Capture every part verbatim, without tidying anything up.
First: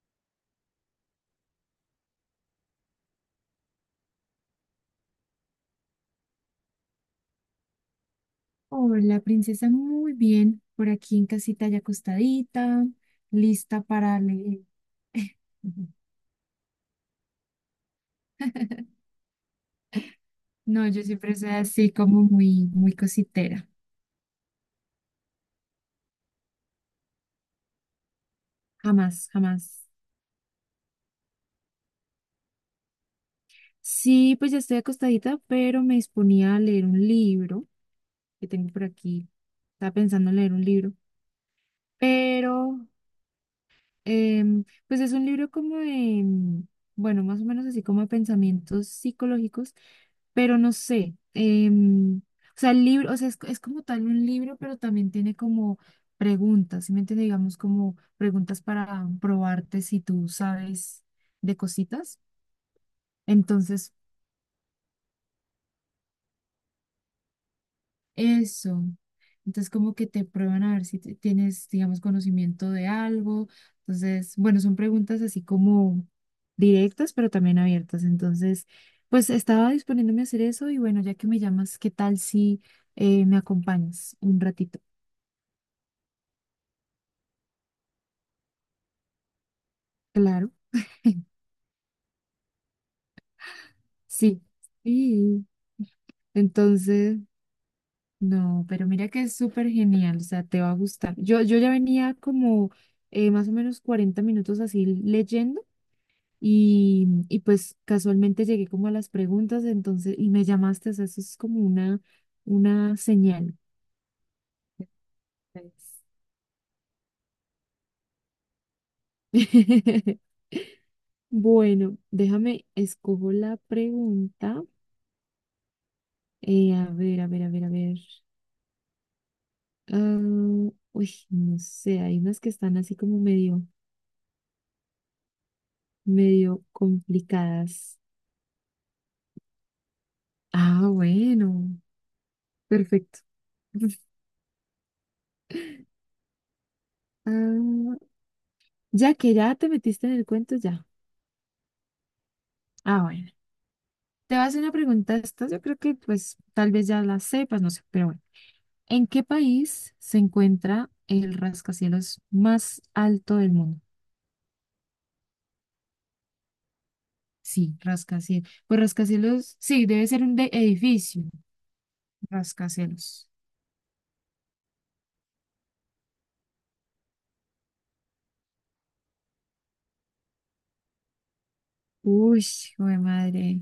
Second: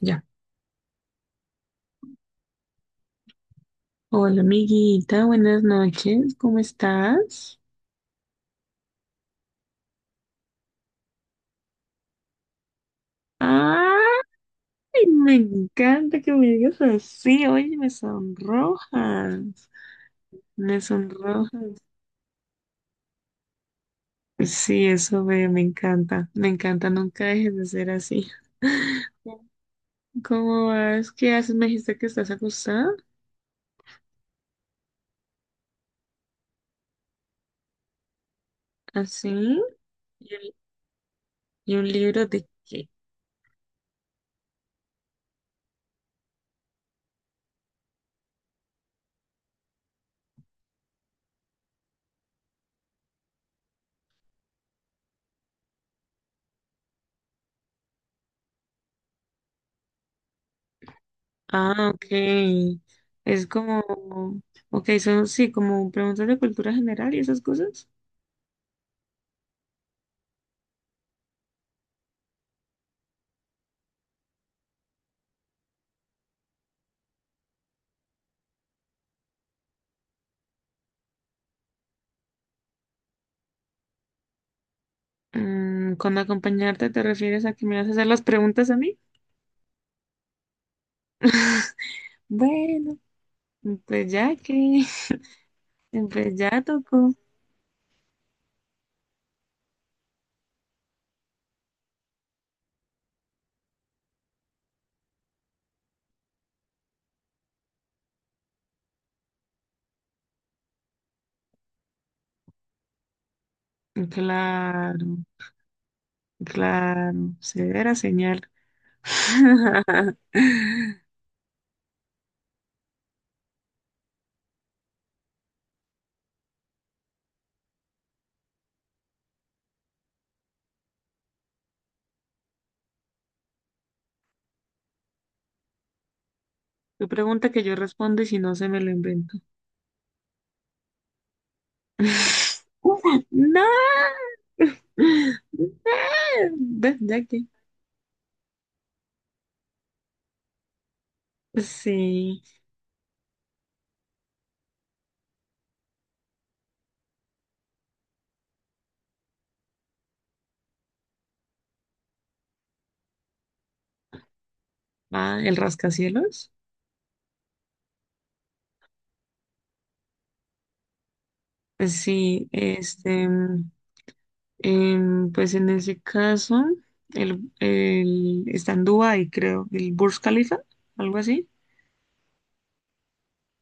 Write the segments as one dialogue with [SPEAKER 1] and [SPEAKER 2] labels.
[SPEAKER 1] Ya. Hola, amiguita, buenas noches, ¿cómo estás?
[SPEAKER 2] Hola, princesa, muy bien. Por aquí en casita ya acostadita, lista
[SPEAKER 1] ¡Ay,
[SPEAKER 2] para leer.
[SPEAKER 1] me
[SPEAKER 2] Ujú.
[SPEAKER 1] encanta que me digas así! Oye, me sonrojas, me
[SPEAKER 2] No, yo siempre soy
[SPEAKER 1] sonrojas.
[SPEAKER 2] así como muy, muy cositera.
[SPEAKER 1] Sí, eso veo, me encanta, me encanta, nunca dejes de ser así.
[SPEAKER 2] Jamás, jamás.
[SPEAKER 1] ¿Cómo vas? ¿Qué haces? Me dijiste que estás acostada,
[SPEAKER 2] Sí, pues ya estoy acostadita, pero me disponía a leer un libro que tengo por aquí.
[SPEAKER 1] así.
[SPEAKER 2] Estaba pensando
[SPEAKER 1] ¿Y
[SPEAKER 2] en leer
[SPEAKER 1] un,
[SPEAKER 2] un libro,
[SPEAKER 1] y un libro de
[SPEAKER 2] pero
[SPEAKER 1] qué?
[SPEAKER 2] Em, pues es un libro como de, mm, bueno, más o menos así como de pensamientos psicológicos, pero no sé. em, o sea, el libro, o sea, es, es como tal un libro, pero también tiene como preguntas, ¿sí me entiende? Digamos como preguntas para probarte si tú sabes de
[SPEAKER 1] Ah, ok.
[SPEAKER 2] cositas.
[SPEAKER 1] Es como,
[SPEAKER 2] Entonces,
[SPEAKER 1] ok, son, sí, como preguntas de cultura general y esas cosas.
[SPEAKER 2] eso. Entonces, como que te prueban a ver si te- tienes, digamos, conocimiento de algo. Entonces, bueno, son preguntas así como directas, pero también abiertas. Entonces, pues estaba disponiéndome a hacer eso y bueno, ya que me llamas, ¿qué tal si eh, me acompañas un ratito?
[SPEAKER 1] Mm, ¿con acompañarte te refieres a que me vas a hacer las preguntas a mí?
[SPEAKER 2] Claro,
[SPEAKER 1] Bueno, pues ya
[SPEAKER 2] sí.
[SPEAKER 1] que,
[SPEAKER 2] Sí.
[SPEAKER 1] pues ya tocó.
[SPEAKER 2] Entonces, no, pero mira que es súper genial, o sea, te va a gustar. Yo, yo ya venía como eh, más o menos cuarenta minutos así leyendo. Y, y pues casualmente llegué como a las preguntas, entonces, y me llamaste, o sea, eso es como una, una señal.
[SPEAKER 1] Claro,
[SPEAKER 2] Pues.
[SPEAKER 1] claro, severa señal.
[SPEAKER 2] Bueno, déjame, escojo la pregunta. Eh, a ver, a ver, a ver, a ver. Ah, uy, no sé, hay unas que están así como medio, medio
[SPEAKER 1] Tu pregunta que yo
[SPEAKER 2] complicadas.
[SPEAKER 1] respondo y si no se me lo invento.
[SPEAKER 2] Ah, bueno, perfecto.
[SPEAKER 1] No, no, ve, ya que.
[SPEAKER 2] Ah, ya que ya te metiste en el cuento, ya.
[SPEAKER 1] Sí.
[SPEAKER 2] Ah, bueno. Te vas a hacer una pregunta, esta yo creo que pues tal vez ya la sepas, no sé, pero bueno. ¿En qué país se encuentra el rascacielos más alto del mundo?
[SPEAKER 1] Ah, el rascacielos.
[SPEAKER 2] Sí, rascacielos. Pues rascacielos, sí, debe ser un de edificio.
[SPEAKER 1] Pues sí,
[SPEAKER 2] Rascacielos.
[SPEAKER 1] este. Em, pues en ese caso, el, el- está en Dubái, creo, el Burj Khalifa, algo así.
[SPEAKER 2] Uy, joder madre.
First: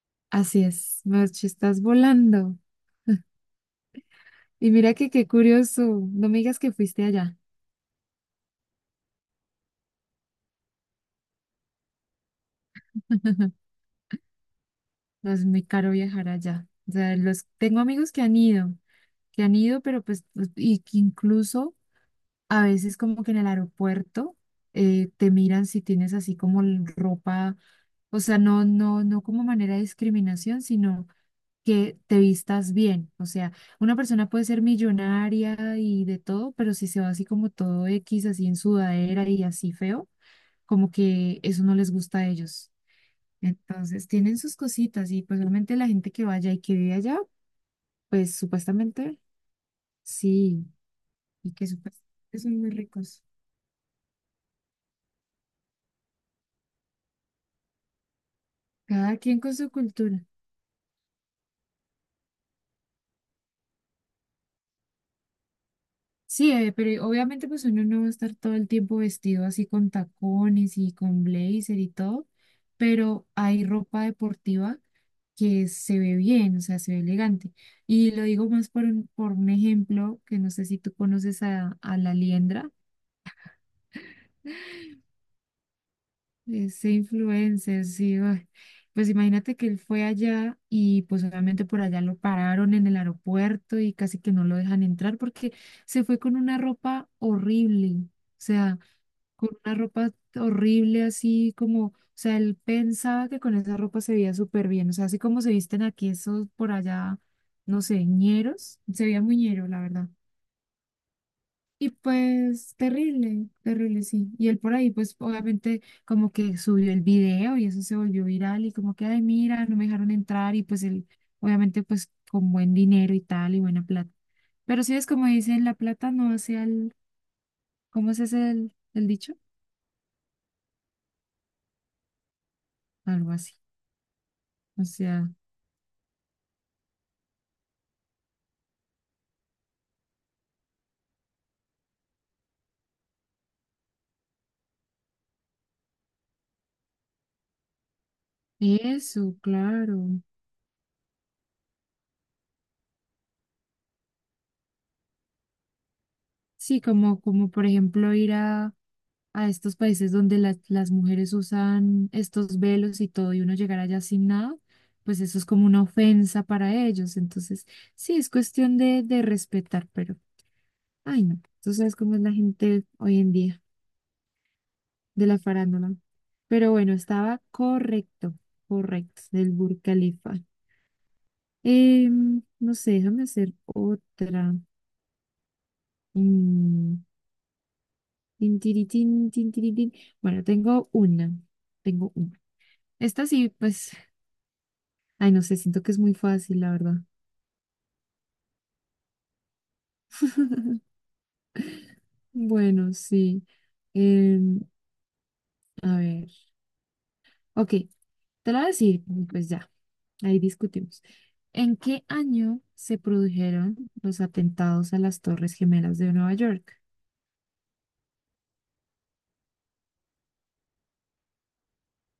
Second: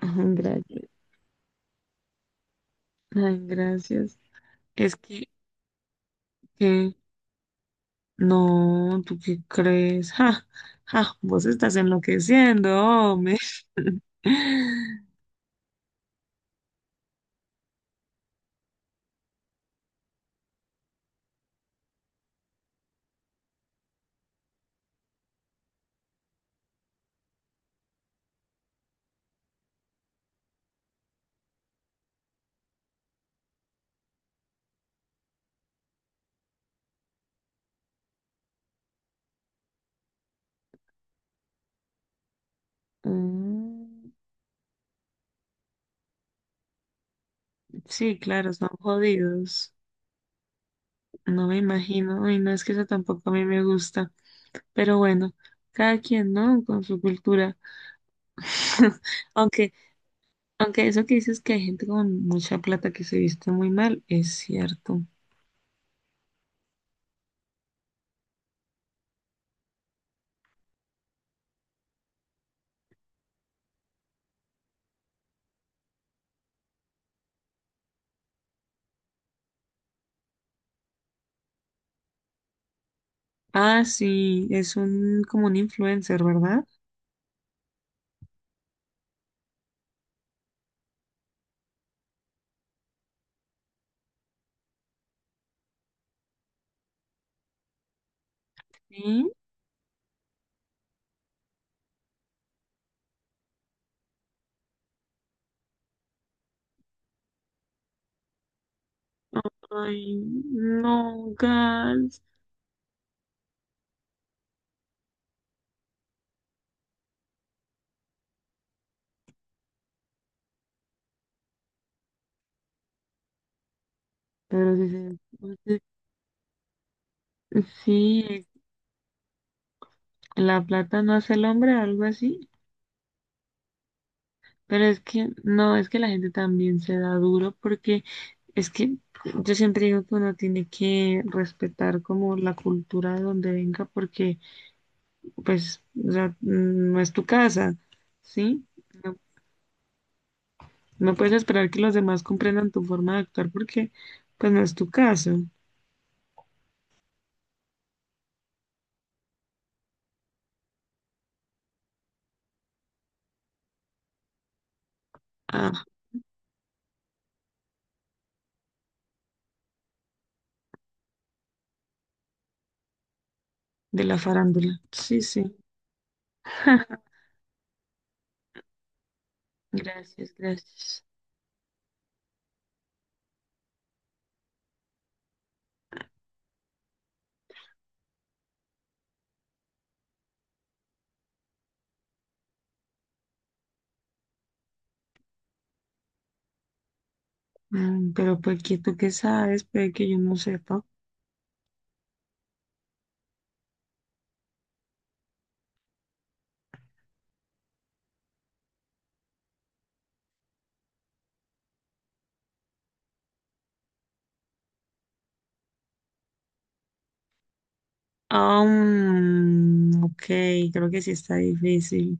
[SPEAKER 1] Ajá,
[SPEAKER 2] Así
[SPEAKER 1] gracias.
[SPEAKER 2] es, Marche, estás volando.
[SPEAKER 1] Ay, gracias.
[SPEAKER 2] Y mira
[SPEAKER 1] Es
[SPEAKER 2] que qué
[SPEAKER 1] que,
[SPEAKER 2] curioso, no me digas que
[SPEAKER 1] que-
[SPEAKER 2] fuiste allá.
[SPEAKER 1] no, ¿tú qué crees? Ja, ja, vos estás enloqueciendo, hombre.
[SPEAKER 2] No, es muy caro viajar allá. O sea, los, tengo amigos que han ido, que han ido, pero pues, y que incluso a veces como que en el aeropuerto eh, te miran si tienes así como l- ropa, o sea, no, no, no como manera de discriminación, sino que te vistas bien. O sea, una persona puede ser millonaria y de todo, pero si se va así como todo X, así en sudadera y así feo, como que eso no les gusta a ellos. Entonces,
[SPEAKER 1] Mm,
[SPEAKER 2] tienen sus cositas y pues obviamente la gente que vaya y que vive allá,
[SPEAKER 1] sí,
[SPEAKER 2] pues
[SPEAKER 1] claro, son
[SPEAKER 2] supuestamente
[SPEAKER 1] jodidos.
[SPEAKER 2] sí,
[SPEAKER 1] No
[SPEAKER 2] y
[SPEAKER 1] me
[SPEAKER 2] que
[SPEAKER 1] imagino. Y
[SPEAKER 2] supuestamente
[SPEAKER 1] no
[SPEAKER 2] son
[SPEAKER 1] es
[SPEAKER 2] muy
[SPEAKER 1] que eso
[SPEAKER 2] ricos.
[SPEAKER 1] tampoco a mí me gusta. Pero bueno, cada quien, ¿no? Con su cultura.
[SPEAKER 2] Cada quien con su
[SPEAKER 1] Aunque
[SPEAKER 2] cultura.
[SPEAKER 1] Aunque eso que dices que hay gente con mucha plata que se viste muy mal, es cierto.
[SPEAKER 2] Sí, eh, pero obviamente pues uno no va a estar todo el tiempo vestido así con tacones y con blazer y todo, pero hay ropa deportiva que se ve bien, o sea, se ve elegante. Y lo digo más por un, por un ejemplo, que no sé si tú conoces a, a, La Liendra,
[SPEAKER 1] Ah, sí, es un como un influencer, ¿verdad?
[SPEAKER 2] ese influencer, sí, ay, pues imagínate que él fue allá y pues obviamente por allá lo pararon en el aeropuerto y casi que no lo dejan entrar porque se fue con una ropa horrible, o sea,
[SPEAKER 1] Sí.
[SPEAKER 2] con una ropa horrible así como, o sea, él pensaba que con esa ropa se veía súper bien, o sea, así como se visten aquí esos por allá, no sé, ñeros, se veía muy ñero, la verdad.
[SPEAKER 1] Ay, no,
[SPEAKER 2] Y
[SPEAKER 1] gas.
[SPEAKER 2] pues terrible, terrible, sí. Y él por ahí, pues obviamente como que subió el video y eso se volvió viral y como que, ay, mira, no me dejaron entrar y pues él, obviamente pues con buen dinero y tal y buena plata.
[SPEAKER 1] Pero
[SPEAKER 2] Pero
[SPEAKER 1] sí,
[SPEAKER 2] sí es como dicen, la
[SPEAKER 1] sí,
[SPEAKER 2] plata no hace al, ¿cómo es
[SPEAKER 1] sí, sí,
[SPEAKER 2] ese el, el dicho?
[SPEAKER 1] la plata no hace el hombre, algo así.
[SPEAKER 2] Algo así.
[SPEAKER 1] Pero
[SPEAKER 2] O
[SPEAKER 1] es
[SPEAKER 2] sea,
[SPEAKER 1] que, no, es que la gente también se da duro porque es que yo siempre digo que uno tiene que respetar como la cultura de donde venga porque pues, o sea, mm, no es tu casa, ¿sí? No,
[SPEAKER 2] eso, claro.
[SPEAKER 1] no puedes esperar que los demás comprendan tu forma de actuar porque, pues, no es tu caso.
[SPEAKER 2] Sí, como, como por ejemplo ir a, a, estos países donde las las mujeres usan estos velos y todo, y uno llegar allá sin nada, pues eso es como una
[SPEAKER 1] Ah,
[SPEAKER 2] ofensa para ellos. Entonces, sí, es cuestión de, de respetar, pero, ay no, tú sabes cómo es la gente hoy en día
[SPEAKER 1] de la farándula. Sí,
[SPEAKER 2] de la
[SPEAKER 1] sí.
[SPEAKER 2] farándula. Pero bueno, estaba correcto, correcto, del Burj
[SPEAKER 1] Gracias,
[SPEAKER 2] Khalifa.
[SPEAKER 1] gracias.
[SPEAKER 2] Em, no sé, déjame hacer otra. Mm. Tin, tiritín, tin, tiritín. Bueno, tengo una. Tengo una. Esta sí, pues, ay, no sé, siento que es muy fácil, la verdad.
[SPEAKER 1] Mm, pero pues que tú qué sabes, puede que yo no sepa.
[SPEAKER 2] Bueno, sí. Em, a ver. Ok, te lo voy a decir, y pues ya, ahí discutimos. ¿En qué año se produjeron los atentados a las Torres Gemelas de Nueva York?
[SPEAKER 1] Ah, mm, ok, creo que sí está difícil.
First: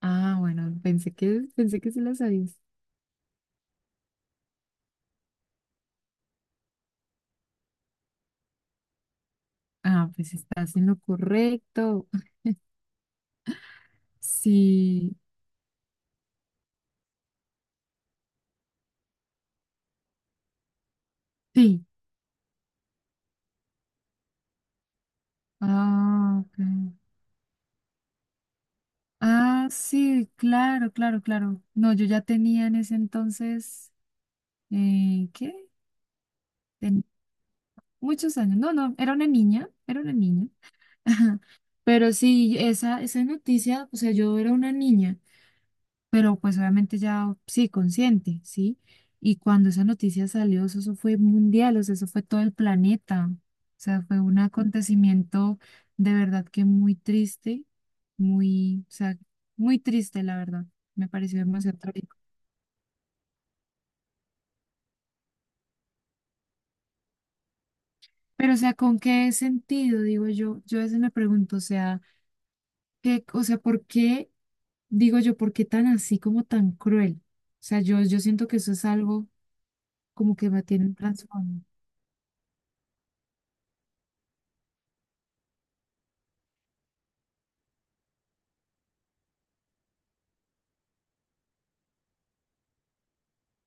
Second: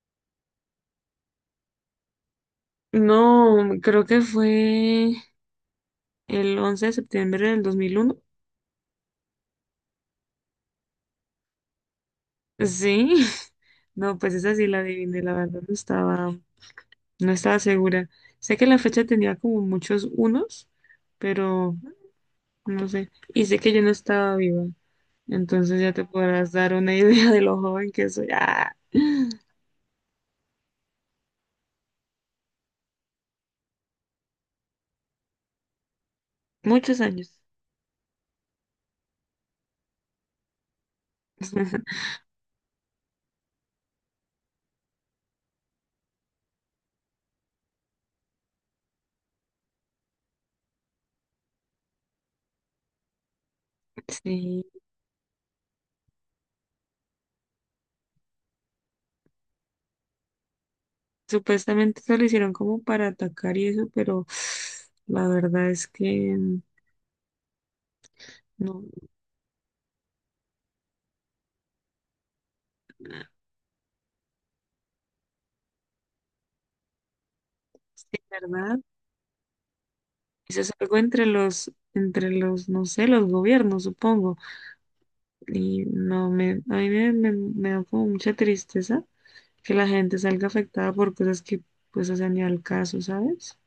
[SPEAKER 2] Ah, bueno, pensé que, pensé que se las sabías.
[SPEAKER 1] No, creo que fue el once de septiembre del dos mil uno.
[SPEAKER 2] Ah, pues estás en lo correcto.
[SPEAKER 1] Sí, no, pues esa sí la
[SPEAKER 2] Sí,
[SPEAKER 1] adiviné, la verdad no estaba, no estaba segura. Sé que la fecha tenía como muchos unos, pero
[SPEAKER 2] sí.
[SPEAKER 1] no sé. Y sé que yo no estaba viva. Entonces ya te
[SPEAKER 2] Ah,
[SPEAKER 1] podrás
[SPEAKER 2] ok.
[SPEAKER 1] dar una idea de lo joven que soy. ¡Ah!
[SPEAKER 2] Ah, sí, claro, claro, claro. No, yo ya tenía en ese entonces, eh, ¿qué?
[SPEAKER 1] Muchos
[SPEAKER 2] Ten-
[SPEAKER 1] años.
[SPEAKER 2] muchos años. No, no, era una niña, era una niña. Pero sí, esa, esa noticia, o sea, yo era una niña, pero pues obviamente ya, sí, consciente, ¿sí? Y cuando esa noticia salió, eso, eso fue mundial, o sea, eso fue todo el planeta. O sea, fue un
[SPEAKER 1] Sí.
[SPEAKER 2] acontecimiento de verdad que muy triste, muy, o sea, muy triste, la verdad. Me pareció demasiado.
[SPEAKER 1] Supuestamente se lo hicieron como para atacar y eso, pero la verdad es que
[SPEAKER 2] Pero, o sea,
[SPEAKER 1] no.
[SPEAKER 2] ¿con qué sentido? Digo yo, yo, a veces me pregunto, o sea, ¿qué, o sea, ¿por qué, digo yo, por qué tan así como tan cruel? O sea, yo,
[SPEAKER 1] Sí,
[SPEAKER 2] yo siento que eso
[SPEAKER 1] ¿verdad?
[SPEAKER 2] es algo como que
[SPEAKER 1] Eso
[SPEAKER 2] me
[SPEAKER 1] es
[SPEAKER 2] tienen
[SPEAKER 1] algo entre
[SPEAKER 2] transformado.
[SPEAKER 1] los, entre los, no sé, los gobiernos, supongo. Y no me, a mí me, me me da como mucha tristeza que la gente salga afectada por cosas que pues hacen ni al caso, ¿sabes?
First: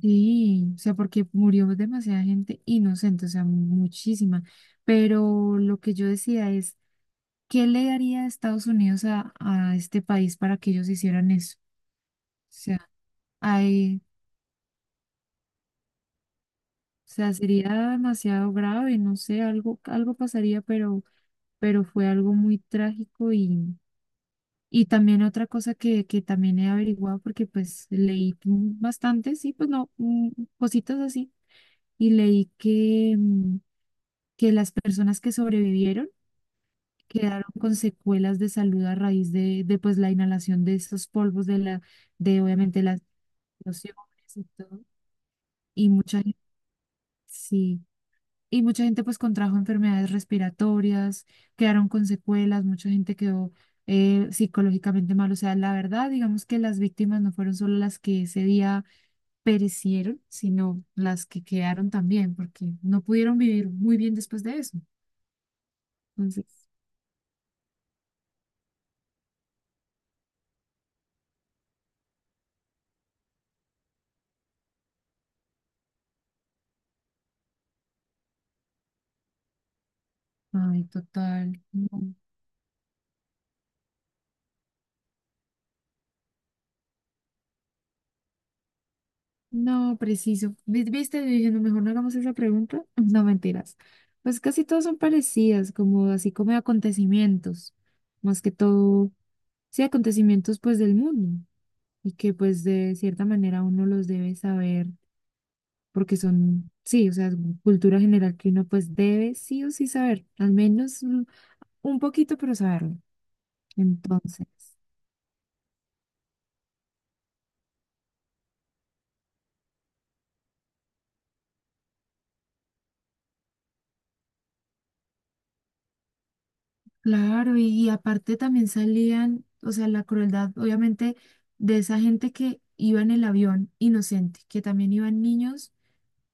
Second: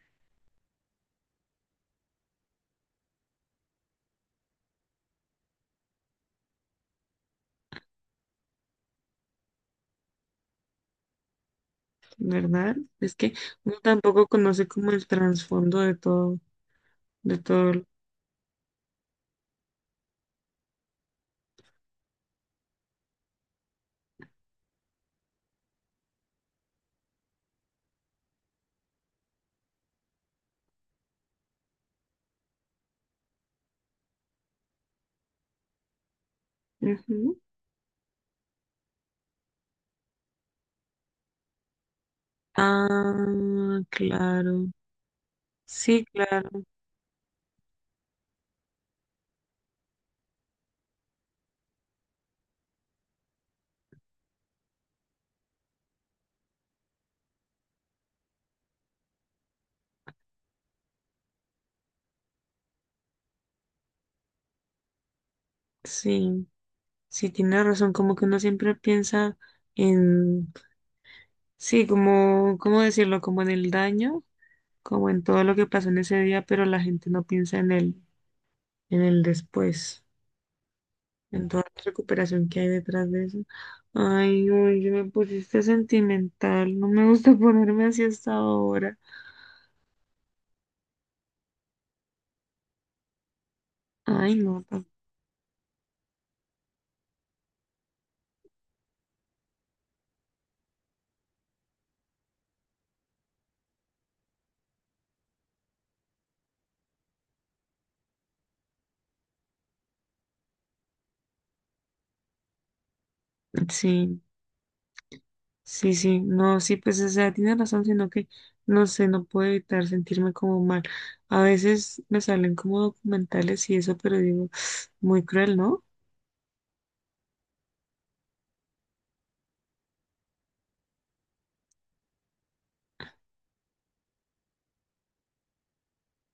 [SPEAKER 2] Sí, o sea, porque murió demasiada gente inocente, o sea, muchísima. Pero lo que yo decía es, ¿qué le daría Estados Unidos a, a este país para que ellos hicieran eso? O
[SPEAKER 1] ¿Verdad?
[SPEAKER 2] sea,
[SPEAKER 1] Es que uno
[SPEAKER 2] hay,
[SPEAKER 1] tampoco conoce como el trasfondo de todo,
[SPEAKER 2] o sea,
[SPEAKER 1] de todo. El-
[SPEAKER 2] sería demasiado grave, no sé, algo, algo pasaría, pero pero fue algo muy trágico y, y también otra cosa que, que también he averiguado porque pues leí mm, bastante, sí, pues no, mm, cositas así, y leí que, mm, que las personas que sobrevivieron
[SPEAKER 1] Ujú.
[SPEAKER 2] quedaron con secuelas de salud a raíz de, de pues la inhalación de esos polvos de la, de obviamente las
[SPEAKER 1] Ah,
[SPEAKER 2] explosiones y
[SPEAKER 1] claro.
[SPEAKER 2] todo, y
[SPEAKER 1] Sí,
[SPEAKER 2] mucha gente,
[SPEAKER 1] claro.
[SPEAKER 2] y mucha gente pues contrajo enfermedades respiratorias, quedaron con secuelas, mucha gente quedó eh, psicológicamente mal. O sea, la verdad, digamos que las víctimas no fueron solo las que ese día perecieron, sino las que quedaron también, porque no pudieron vivir muy bien después de eso.
[SPEAKER 1] Sí,
[SPEAKER 2] Entonces,
[SPEAKER 1] sí, tiene razón. Como que uno siempre piensa en, sí, como, ¿cómo decirlo? Como en el daño, como en todo lo que pasó en ese día, pero la gente no piensa en el, en el después.
[SPEAKER 2] ay,
[SPEAKER 1] En
[SPEAKER 2] total.
[SPEAKER 1] toda la
[SPEAKER 2] No,
[SPEAKER 1] recuperación que hay detrás de eso. Ay, hoy me pusiste sentimental, no me gusta ponerme así hasta ahora.
[SPEAKER 2] no, preciso. Vi- Viste, yo dije, no, mejor no hagamos esa pregunta. No, mentiras.
[SPEAKER 1] Ay,
[SPEAKER 2] Pues
[SPEAKER 1] no,
[SPEAKER 2] casi
[SPEAKER 1] ta-
[SPEAKER 2] todas son parecidas, como así como acontecimientos. Más que todo sí, acontecimientos pues del mundo y que pues de cierta manera uno los debe saber porque son, sí, o sea, es cultura general que uno pues debe sí o sí saber, al menos un un poquito, pero saberlo.
[SPEAKER 1] sí,
[SPEAKER 2] Entonces,
[SPEAKER 1] sí, sí, no, sí, pues, o sea, tiene razón, sino que, no sé, no puedo evitar sentirme como mal. A veces me salen como documentales y eso, pero digo, muy cruel, ¿no?
[SPEAKER 2] claro, y, y aparte también salían, o sea, la crueldad obviamente de esa gente que iba en el avión inocente, que también iban niños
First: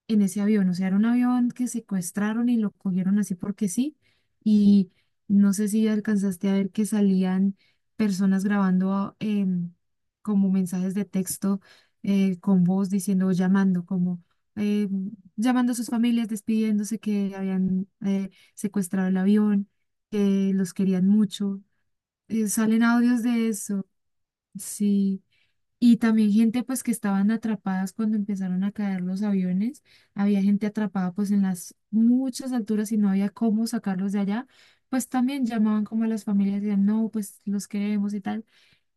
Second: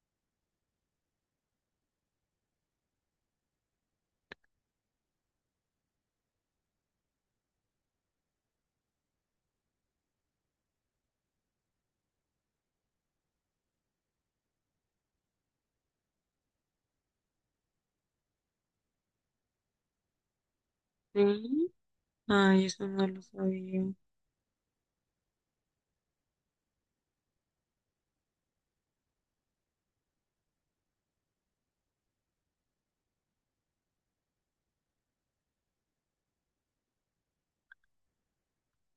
[SPEAKER 2] en ese avión. O sea, era un avión que secuestraron y lo cogieron así porque sí. Y no sé si alcanzaste a ver que salían personas grabando em, como mensajes de texto eh, con voz diciendo, llamando, como eh, llamando a sus familias, despidiéndose que habían eh, secuestrado el avión, que los querían mucho.
[SPEAKER 1] Sí.
[SPEAKER 2] Eh,
[SPEAKER 1] Ay,
[SPEAKER 2] salen
[SPEAKER 1] eso no lo
[SPEAKER 2] audios de
[SPEAKER 1] sabía.
[SPEAKER 2] eso. Sí. Y también gente pues que estaban atrapadas cuando empezaron a caer los aviones. Había gente atrapada pues en las muchas alturas y no había cómo sacarlos de allá. Pues también llamaban como a las familias y decían, no, pues los queremos y tal.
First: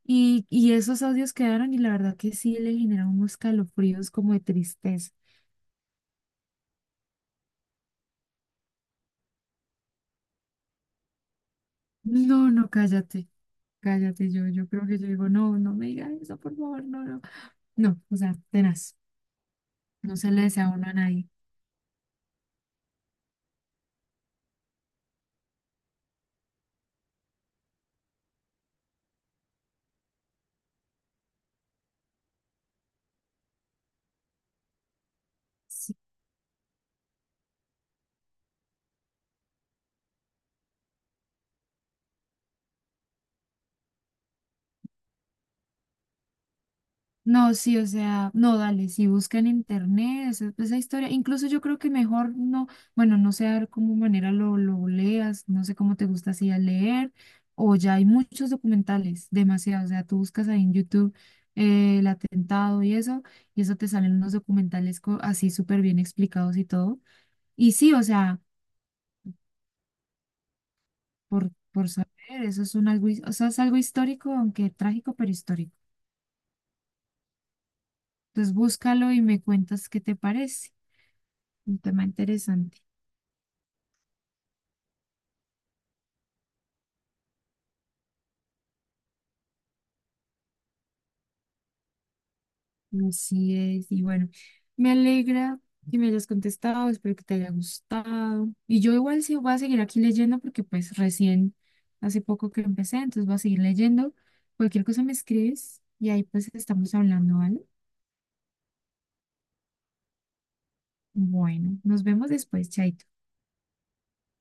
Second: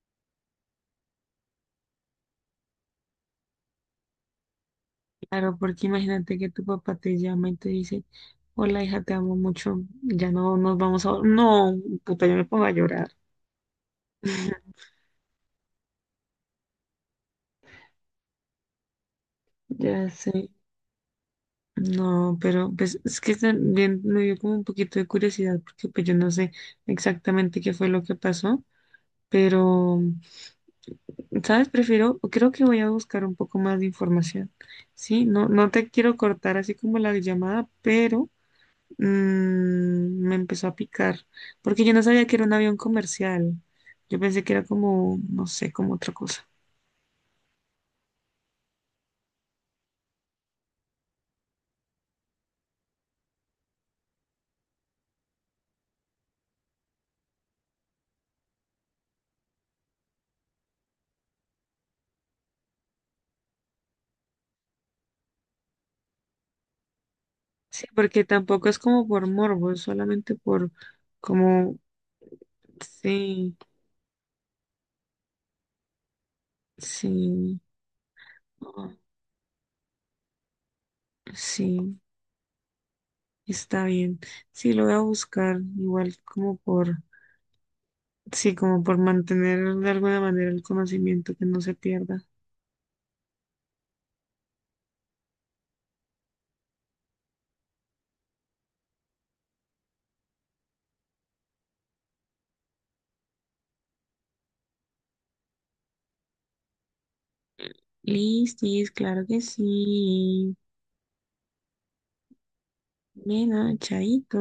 [SPEAKER 2] Y, y esos audios quedaron y la verdad que sí le generaron unos calofríos como de tristeza.
[SPEAKER 1] Claro, porque imagínate que tu papá te llama y te dice, hola hija, te amo mucho, ya no nos vamos a... No, puta, yo me
[SPEAKER 2] No,
[SPEAKER 1] pongo
[SPEAKER 2] no,
[SPEAKER 1] a llorar.
[SPEAKER 2] cállate, cállate. Yo, yo creo que yo digo, no, no me digas eso, por favor, no, no. No, o sea, tenaz.
[SPEAKER 1] Ya
[SPEAKER 2] No se le
[SPEAKER 1] sé.
[SPEAKER 2] desea a uno a nadie.
[SPEAKER 1] No, pero pues es que también me dio como un poquito de curiosidad porque pues yo no sé exactamente qué fue lo que pasó, pero, ¿sabes? Prefiero, creo que voy a buscar un poco más de información, ¿sí? No, no te quiero cortar así como la llamada, pero mm, me empezó a picar, porque yo no sabía que era un avión comercial. Yo pensé que era como, no sé, como otra cosa.
[SPEAKER 2] No, sí, o sea, no, dale, si busca en internet esa, esa historia, incluso yo creo que mejor no, bueno, no sé a ver cómo manera lo, lo leas, no sé cómo te gusta así a leer, o ya hay muchos documentales, demasiados, o sea, tú buscas ahí en YouTube eh, el atentado y eso, y eso te salen unos documentales co- así súper bien explicados y todo, y
[SPEAKER 1] Sí,
[SPEAKER 2] sí, o
[SPEAKER 1] porque
[SPEAKER 2] sea,
[SPEAKER 1] tampoco es como por morbo, es solamente por
[SPEAKER 2] por,
[SPEAKER 1] como,
[SPEAKER 2] por saber, eso es un algo, his- o sea,
[SPEAKER 1] sí,
[SPEAKER 2] es algo histórico, aunque trágico, pero histórico.
[SPEAKER 1] sí,
[SPEAKER 2] Entonces
[SPEAKER 1] ah,
[SPEAKER 2] búscalo y me cuentas qué te parece, un
[SPEAKER 1] sí,
[SPEAKER 2] tema interesante.
[SPEAKER 1] está bien. Sí, lo voy a buscar, igual como por, sí, como por mantener de alguna manera el conocimiento que no se pierda.
[SPEAKER 2] Así es. Y bueno, me alegra que me hayas contestado, espero que te haya gustado. Y yo igual sí voy a seguir aquí leyendo porque pues recién, hace poco que empecé, entonces voy a seguir leyendo. Cualquier cosa me escribes y ahí pues estamos hablando, ¿vale?
[SPEAKER 1] Listis, claro que sí.
[SPEAKER 2] Bueno, nos vemos después, Chaito.
[SPEAKER 1] Mena, chaito.